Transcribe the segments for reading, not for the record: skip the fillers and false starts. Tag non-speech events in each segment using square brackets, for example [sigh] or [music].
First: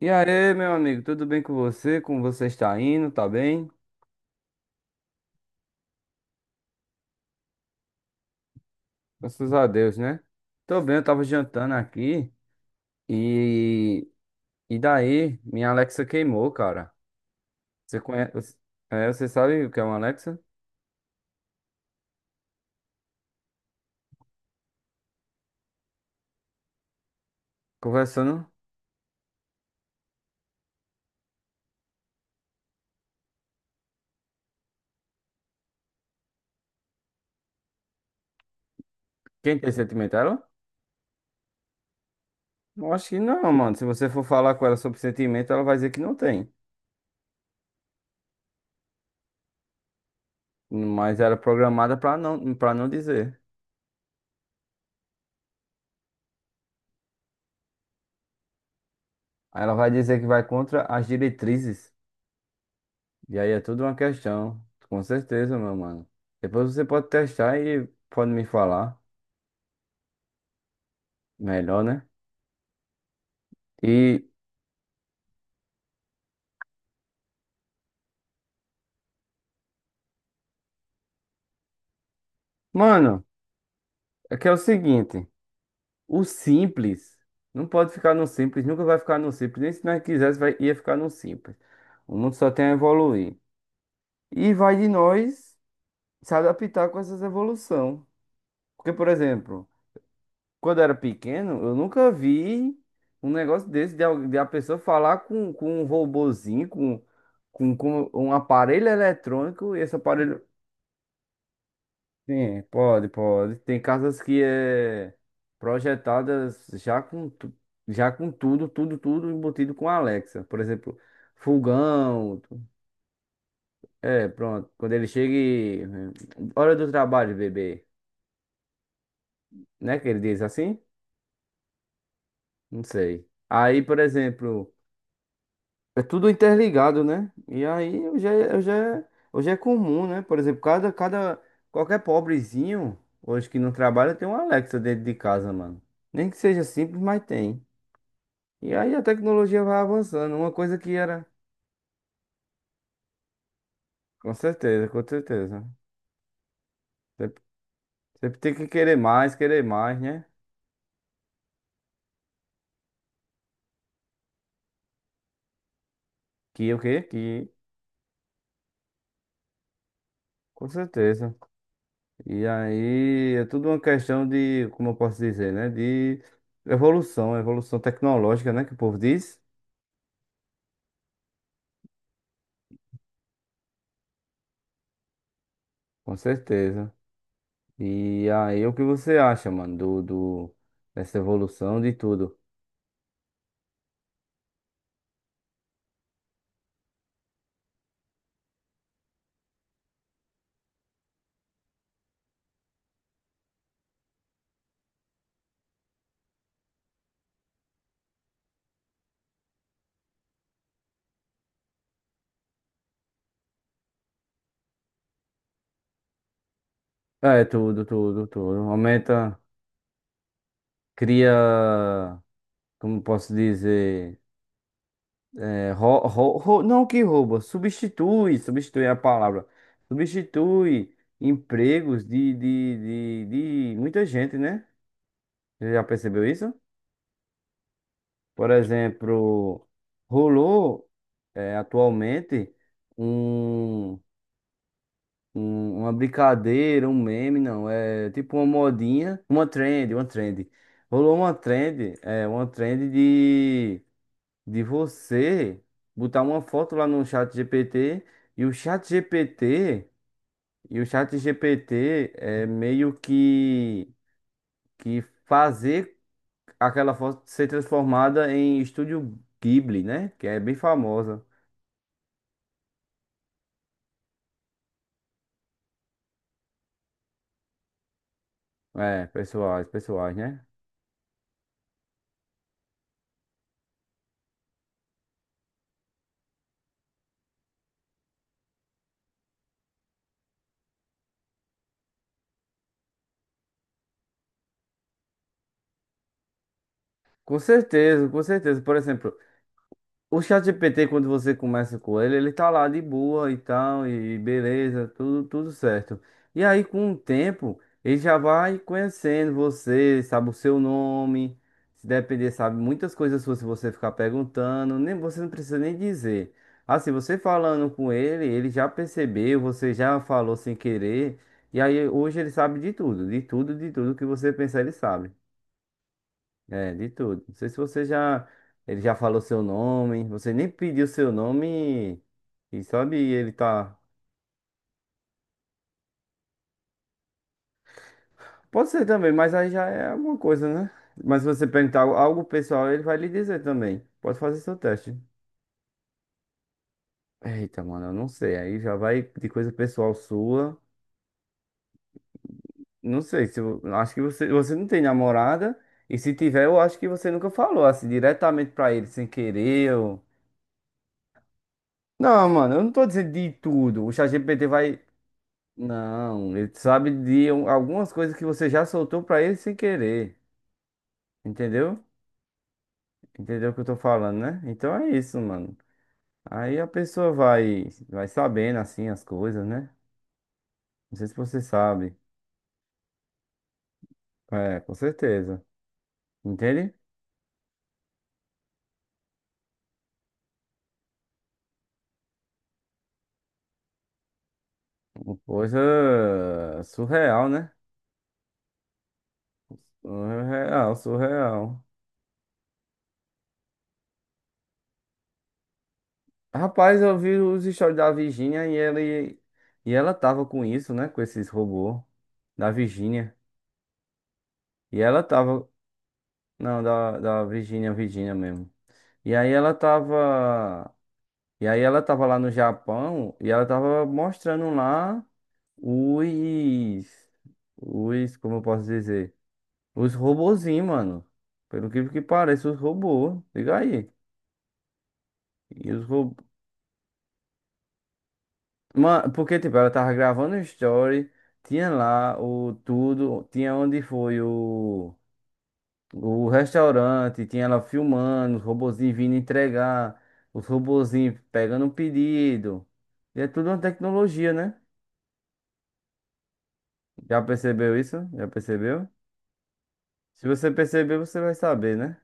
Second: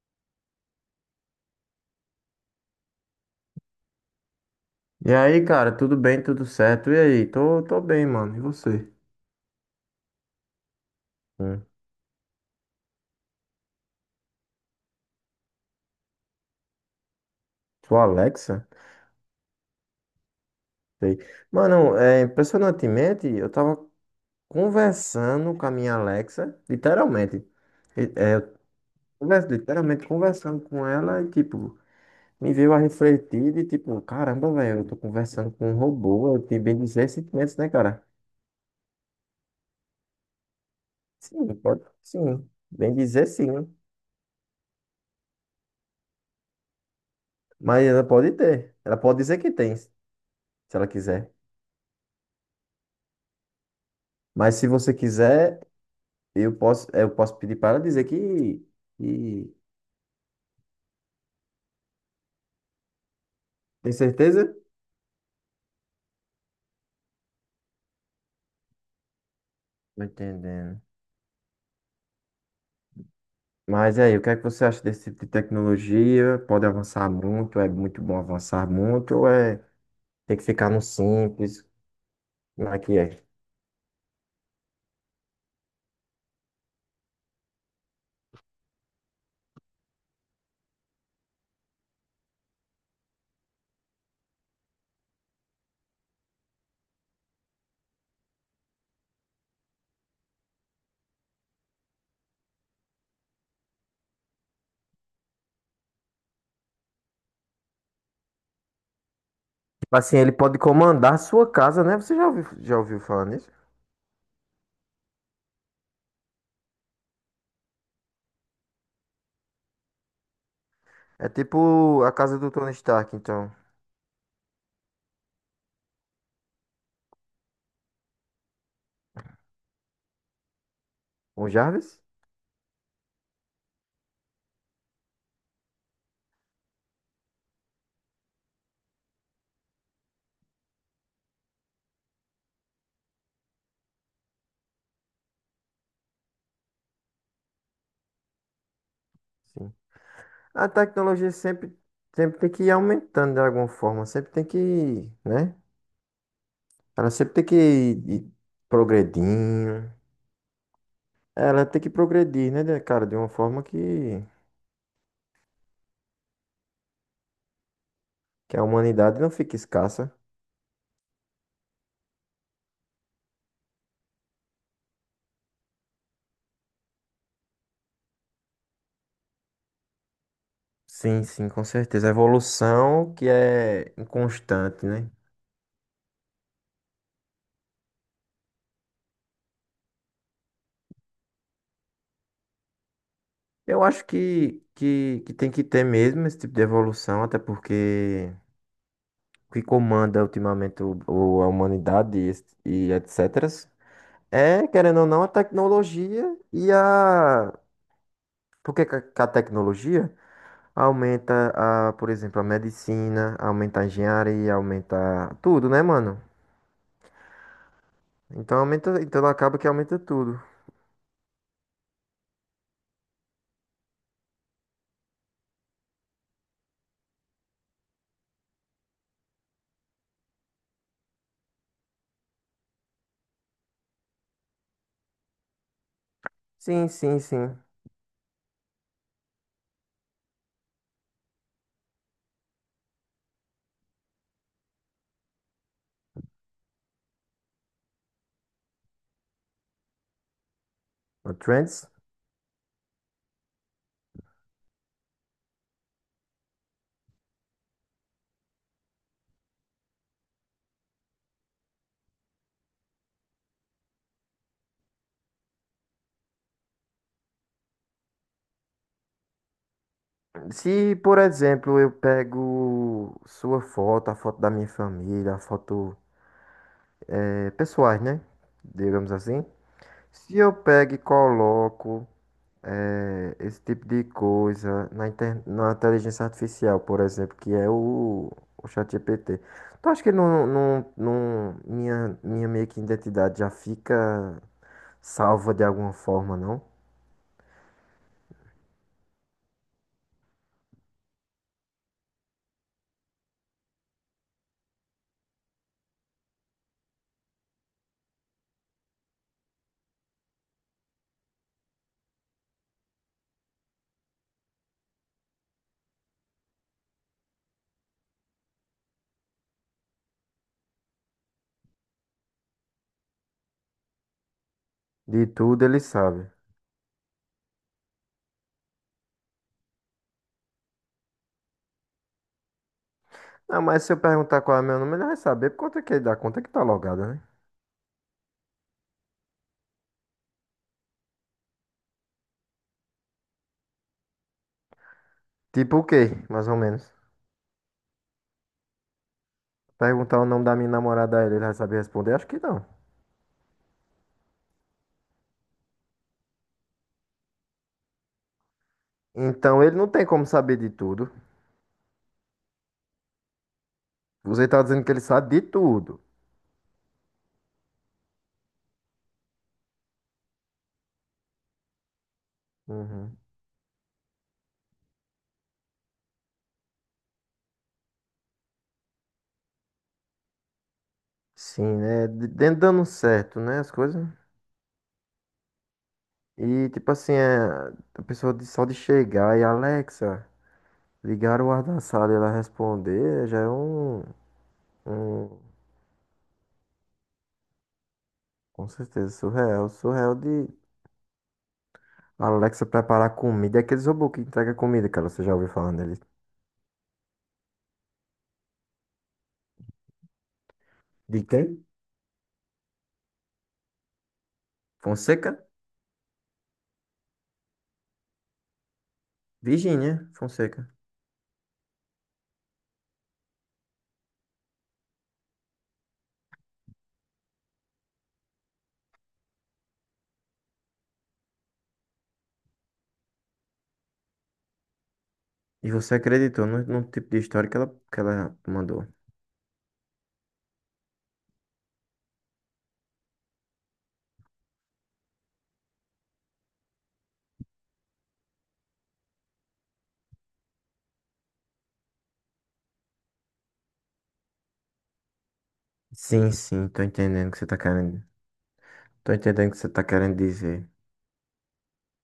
E aí, meu amigo, tudo bem com você? Como você está indo? Tá bem? E aí, cara, tudo bem, tudo certo? E aí? Tô bem, mano. E você? Graças a Deus, né? Tô bem, eu tava Hum. jantando aqui e e daí minha Alexa queimou, cara. Você Sua conhece? Alexa? É, você sabe o que é uma Alexa? Sei. Mano, impressionantemente, eu tava conversando com a minha Alexa, literalmente. Conversando. Eu literalmente conversando com ela e, tipo, me veio a refletir de, tipo, caramba, velho, eu tô conversando com um robô, eu tenho bem dizer sentimentos, né, cara? Quem tem sentimento? Ela? Sim, pode, sim. Eu Bem acho que dizer não, mano. sim. Se você for falar com ela sobre sentimento, ela vai dizer que não tem. Mas ela pode ter. Ela pode dizer que tem, se ela Mas quiser. ela é programada pra não para não dizer. Mas se você quiser. Eu posso pedir para ela dizer que. Aí, ela vai dizer que vai contra as diretrizes. E aí é tudo Tem uma certeza? questão, com certeza, meu mano. Depois você pode testar e pode me falar Tô entendendo. melhor, né? Mas aí, o E, que é que você acha desse tipo de tecnologia? Pode avançar muito? É muito bom avançar muito? Ou é tem que ficar no simples? Como é que é? Tipo mano, é que é o seguinte, o simples não pode ficar no simples, nunca vai ficar no simples, nem se nós quisesse vai, ia ficar no simples. O mundo só tem a evoluir. E vai de nós se adaptar com essas evolução. Porque, por exemplo, quando eu era pequeno, eu nunca vi um negócio desse de, de a pessoa falar com um robozinho, com um aparelho eletrônico, e esse assim, ele aparelho. pode comandar a sua casa, né? Você já ouviu, Sim, já ouviu pode, falar nisso? pode. Tem casas que é projetadas já com tudo, tudo, tudo embutido com Alexa. Por exemplo, É tipo a casa fogão. do Tony Stark, então. É, pronto. Quando ele chega e, hora do trabalho, bebê. Né que ele diz assim? O Jarvis? Não sei. Aí, por exemplo. É tudo interligado, né? E aí hoje é comum, né? Por exemplo, qualquer pobrezinho hoje que não trabalha tem um Alexa dentro de casa, mano. Nem que seja simples, mas tem. E aí a tecnologia Sim. vai avançando. Uma A coisa que era. tecnologia sempre tem que ir aumentando de alguma forma. Sempre Com tem certeza, com que, né? certeza. Ela sempre Sempre, tem que ir sempre tem que querer progredindo. mais, né? Ela tem que progredir, né, cara? De uma forma Que o quê? Que. que a humanidade não fique escassa. Com certeza. E aí é tudo uma questão de, como eu posso dizer, né? De evolução tecnológica, né? Que o povo diz. Sim, sim, com certeza. A evolução que é inconstante, né? Com certeza. E aí, o que você acha, mano, dessa evolução de tudo? Eu acho que tem que ter mesmo esse tipo de evolução, até porque o que comanda ultimamente a humanidade e etc. É, querendo ou não, a tecnologia e a. Por que que a tecnologia? Aumenta a, por exemplo, a medicina, aumenta a engenharia, aumenta tudo, né, mano? É, tudo, tudo, tudo. Então aumenta, então Aumenta, acaba que aumenta tudo. cria, como posso dizer, não que rouba, substitui, substitui é a palavra, substitui empregos de muita gente, né? Você já percebeu isso? Sim, sim, sim. Por exemplo, rolou, atualmente um. Uma brincadeira, um meme, não. É tipo uma modinha, uma trend. Rolou uma O Trends. trend, é, uma trend de você botar uma foto lá no chat GPT e o chat GPT, e o chat GPT é meio que fazer aquela foto ser transformada em estúdio Ghibli, né? Que é bem Se, por famosa. exemplo, eu pego sua foto, a foto da minha família, a foto pessoais, né? É, Digamos assim. pessoais, pessoais, Se né? eu pego e coloco esse tipo de coisa na, na inteligência artificial, por exemplo, que é o ChatGPT. Tu acha que não, minha meio que identidade já fica salva de alguma forma, não? Com certeza, com certeza. Por exemplo, o ChatGPT, quando você começa com ele, ele tá lá de boa e tal, e beleza, tudo, tudo certo. E aí, com o tempo, ele já vai conhecendo você, sabe o seu nome, se depender, sabe muitas coisas suas se você ficar perguntando, nem você não precisa nem dizer. Assim, você falando com ele, ele já percebeu, você já falou sem querer, e aí hoje ele sabe de tudo, de tudo, de tudo que você pensar, ele sabe. De tudo ele sabe. É, de tudo. Não sei se você já. Ele já falou seu nome. Você nem pediu seu nome. E sabe, ele Não, tá. mas se eu perguntar qual é meu nome, ele vai saber por conta que ele dá conta que tá logada, né? Pode ser também, mas aí já é alguma coisa, né? Mas se você perguntar algo pessoal, ele vai lhe dizer também. Pode fazer seu teste. Tipo o quê, mais ou menos? Eita, mano, eu não sei. Aí já vai de coisa pessoal Perguntar o nome da sua. minha namorada a ele, ele vai saber responder? Acho que não. Não sei se eu acho que você não tem namorada. E se tiver, eu acho que você nunca falou assim diretamente pra ele, sem Então querer. ele não Ou... tem como saber de tudo. Não, mano, eu não tô dizendo de tudo. O ChatGPT Você tá vai. dizendo que ele sabe de tudo. Não, ele sabe de algumas coisas que você já soltou pra ele sem querer. Entendeu? Uhum. Entendeu o que eu tô falando, né? Então é isso, mano. Aí a pessoa vai, vai sabendo assim as coisas, né? Não sei se você Sim, sabe. né? Dentro dando certo, né? As coisas. É, com certeza. E Entende? tipo assim, é, a pessoa só de chegar e Alexa, ligar o ar da sala e ela responder já é Uma um coisa surreal, né? com certeza surreal. Surreal de Surreal, surreal. a Alexa preparar comida. É aqueles robôs que entrega comida, cara. Você já ouviu falando deles? Rapaz, eu vi os stories da Virgínia e ela tava com isso, né? Com De esses quem? robôs da Virgínia. E ela Fonseca? tava. Não, da Virgínia, Virgínia mesmo. E aí ela Virgínia Fonseca. tava. E aí ela tava lá no Japão e ela tava mostrando lá os. Os, como eu posso dizer? Os robozinhos, mano. Pelo que parece, os robôs. Liga aí. E E os você robôs. acreditou no tipo de história que ela mandou? Mano, porque, tipo, ela tava gravando o story, tinha lá o tudo, tinha onde foi o. O restaurante tinha ela filmando, os robozinhos vindo entregar, os robozinhos pegando o pedido. E é tudo uma tecnologia, né? Sim, sim, tô Já entendendo o que você tá percebeu isso? querendo. Já percebeu? Tô entendendo o que você tá querendo Se você dizer. perceber, você vai saber, né?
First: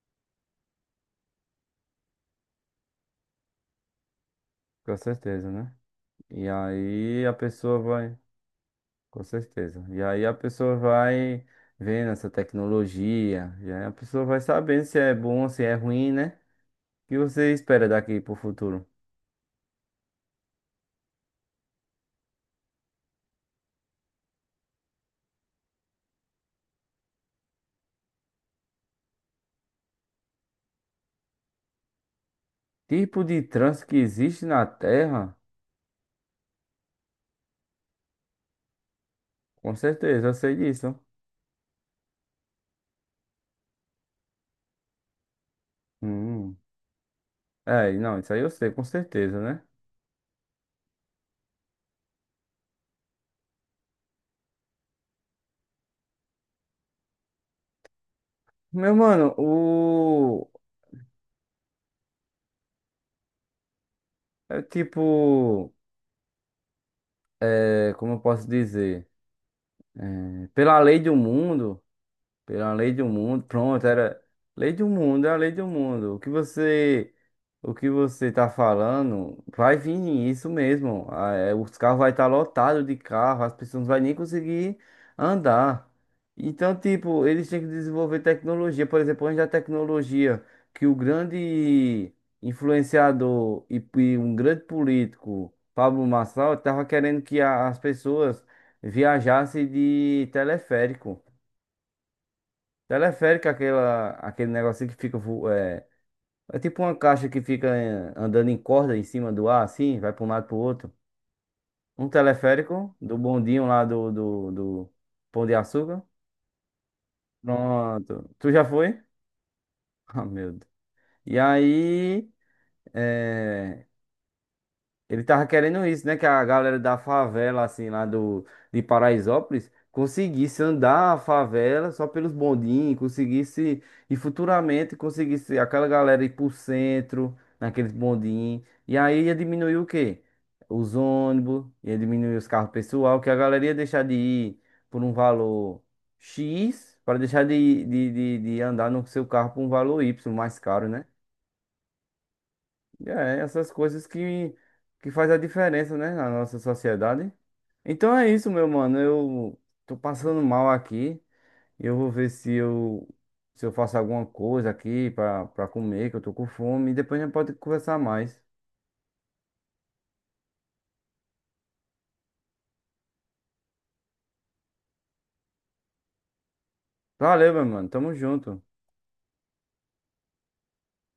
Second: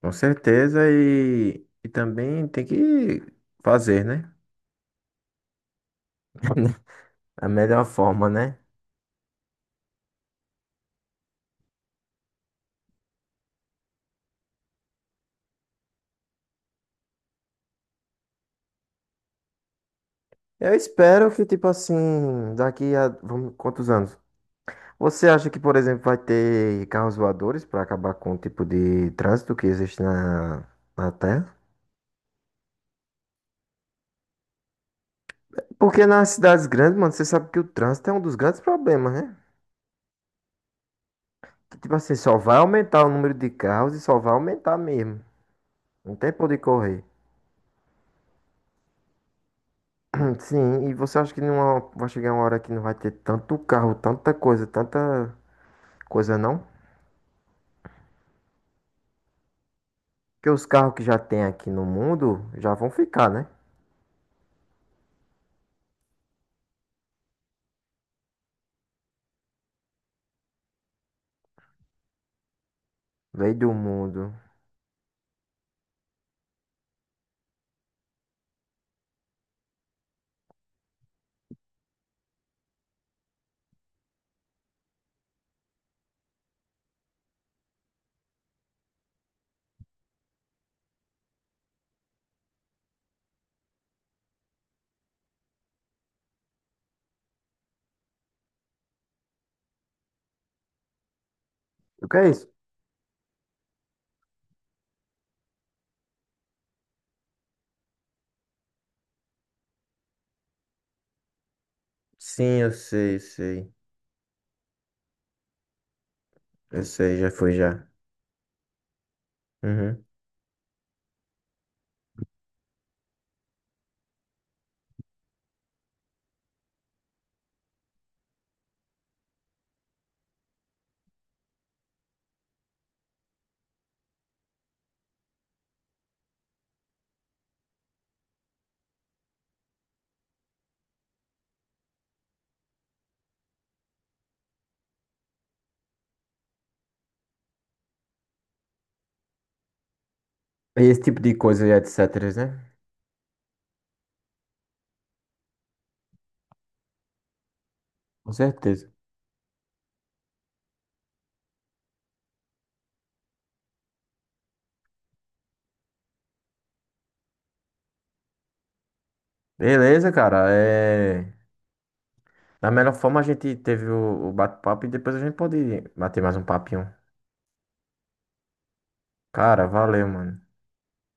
Com certeza, e também tem que fazer, né? Com certeza, né? E [laughs] aí a A pessoa melhor vai. forma, né? Com certeza. E aí a pessoa vai vendo essa tecnologia. E aí a pessoa vai sabendo se é bom, se é ruim, né? O que você espera daqui pro futuro? Eu espero que, tipo assim, quantos anos? Você acha que, por exemplo, vai ter carros voadores para acabar com o tipo de trânsito que existe na Terra? Tipo de trânsito que existe na Terra? Porque nas cidades grandes, mano, você sabe que o trânsito é um dos grandes problemas, né? Com certeza, eu sei disso. Que, tipo assim, só vai aumentar o número de carros e só vai aumentar mesmo. Não tem por Hum. onde correr. É, não, isso aí eu sei, com certeza, né? Sim, e você acha que numa, vai chegar uma hora que não vai ter tanto carro, tanta coisa não? Meu mano, o. Porque os carros que já tem aqui no mundo já vão ficar, né? É tipo. É, como eu posso dizer? É, pela lei do mundo. Pela lei do mundo. Lei do Pronto, era mundo. lei do mundo, é a lei do mundo. O que você tá falando vai vir isso mesmo. Ah, é, os carros vai estar lotados de carro, as pessoas não vão nem conseguir andar. Então, tipo, eles têm que desenvolver tecnologia. Por exemplo, onde a tecnologia que o grande influenciador e um grande político, Pablo Marçal, estava querendo que as pessoas viajassem de teleférico. O que é isso? Teleférico, é aquele negocinho que fica. É, tipo uma caixa que fica eh, andando em corda em cima do ar, assim, vai para um lado pro outro. Um Sim, eu teleférico do sei, bondinho sei. lá do Pão de Açúcar. Eu sei, já foi já. Pronto. Tu já foi? [laughs] Uhum. Ah, meu Deus. E aí. é, Ele tava querendo isso, né? Que a galera da favela, assim, lá do, de Paraisópolis, conseguisse andar a favela só pelos bondinhos, conseguisse, e futuramente conseguisse aquela galera ir pro centro, naqueles bondinhos. E aí ia diminuir o quê? Os ônibus, ia diminuir os carros pessoal, que a galera ia deixar de ir por um valor X, para deixar de andar no seu carro por um valor Y mais caro, Esse né? tipo de coisa e etc, né? É, essas coisas que faz a diferença, né, na nossa sociedade. Então é Com isso, meu certeza. mano. Eu tô passando mal aqui. Eu vou ver se eu faço alguma coisa aqui pra, comer, que eu tô com fome. E depois a gente pode conversar mais. Beleza, cara. É... Da melhor forma a gente teve o bate-papo e depois a gente pode bater mais um papinho. Valeu, meu mano. Tamo junto. Cara, valeu, mano.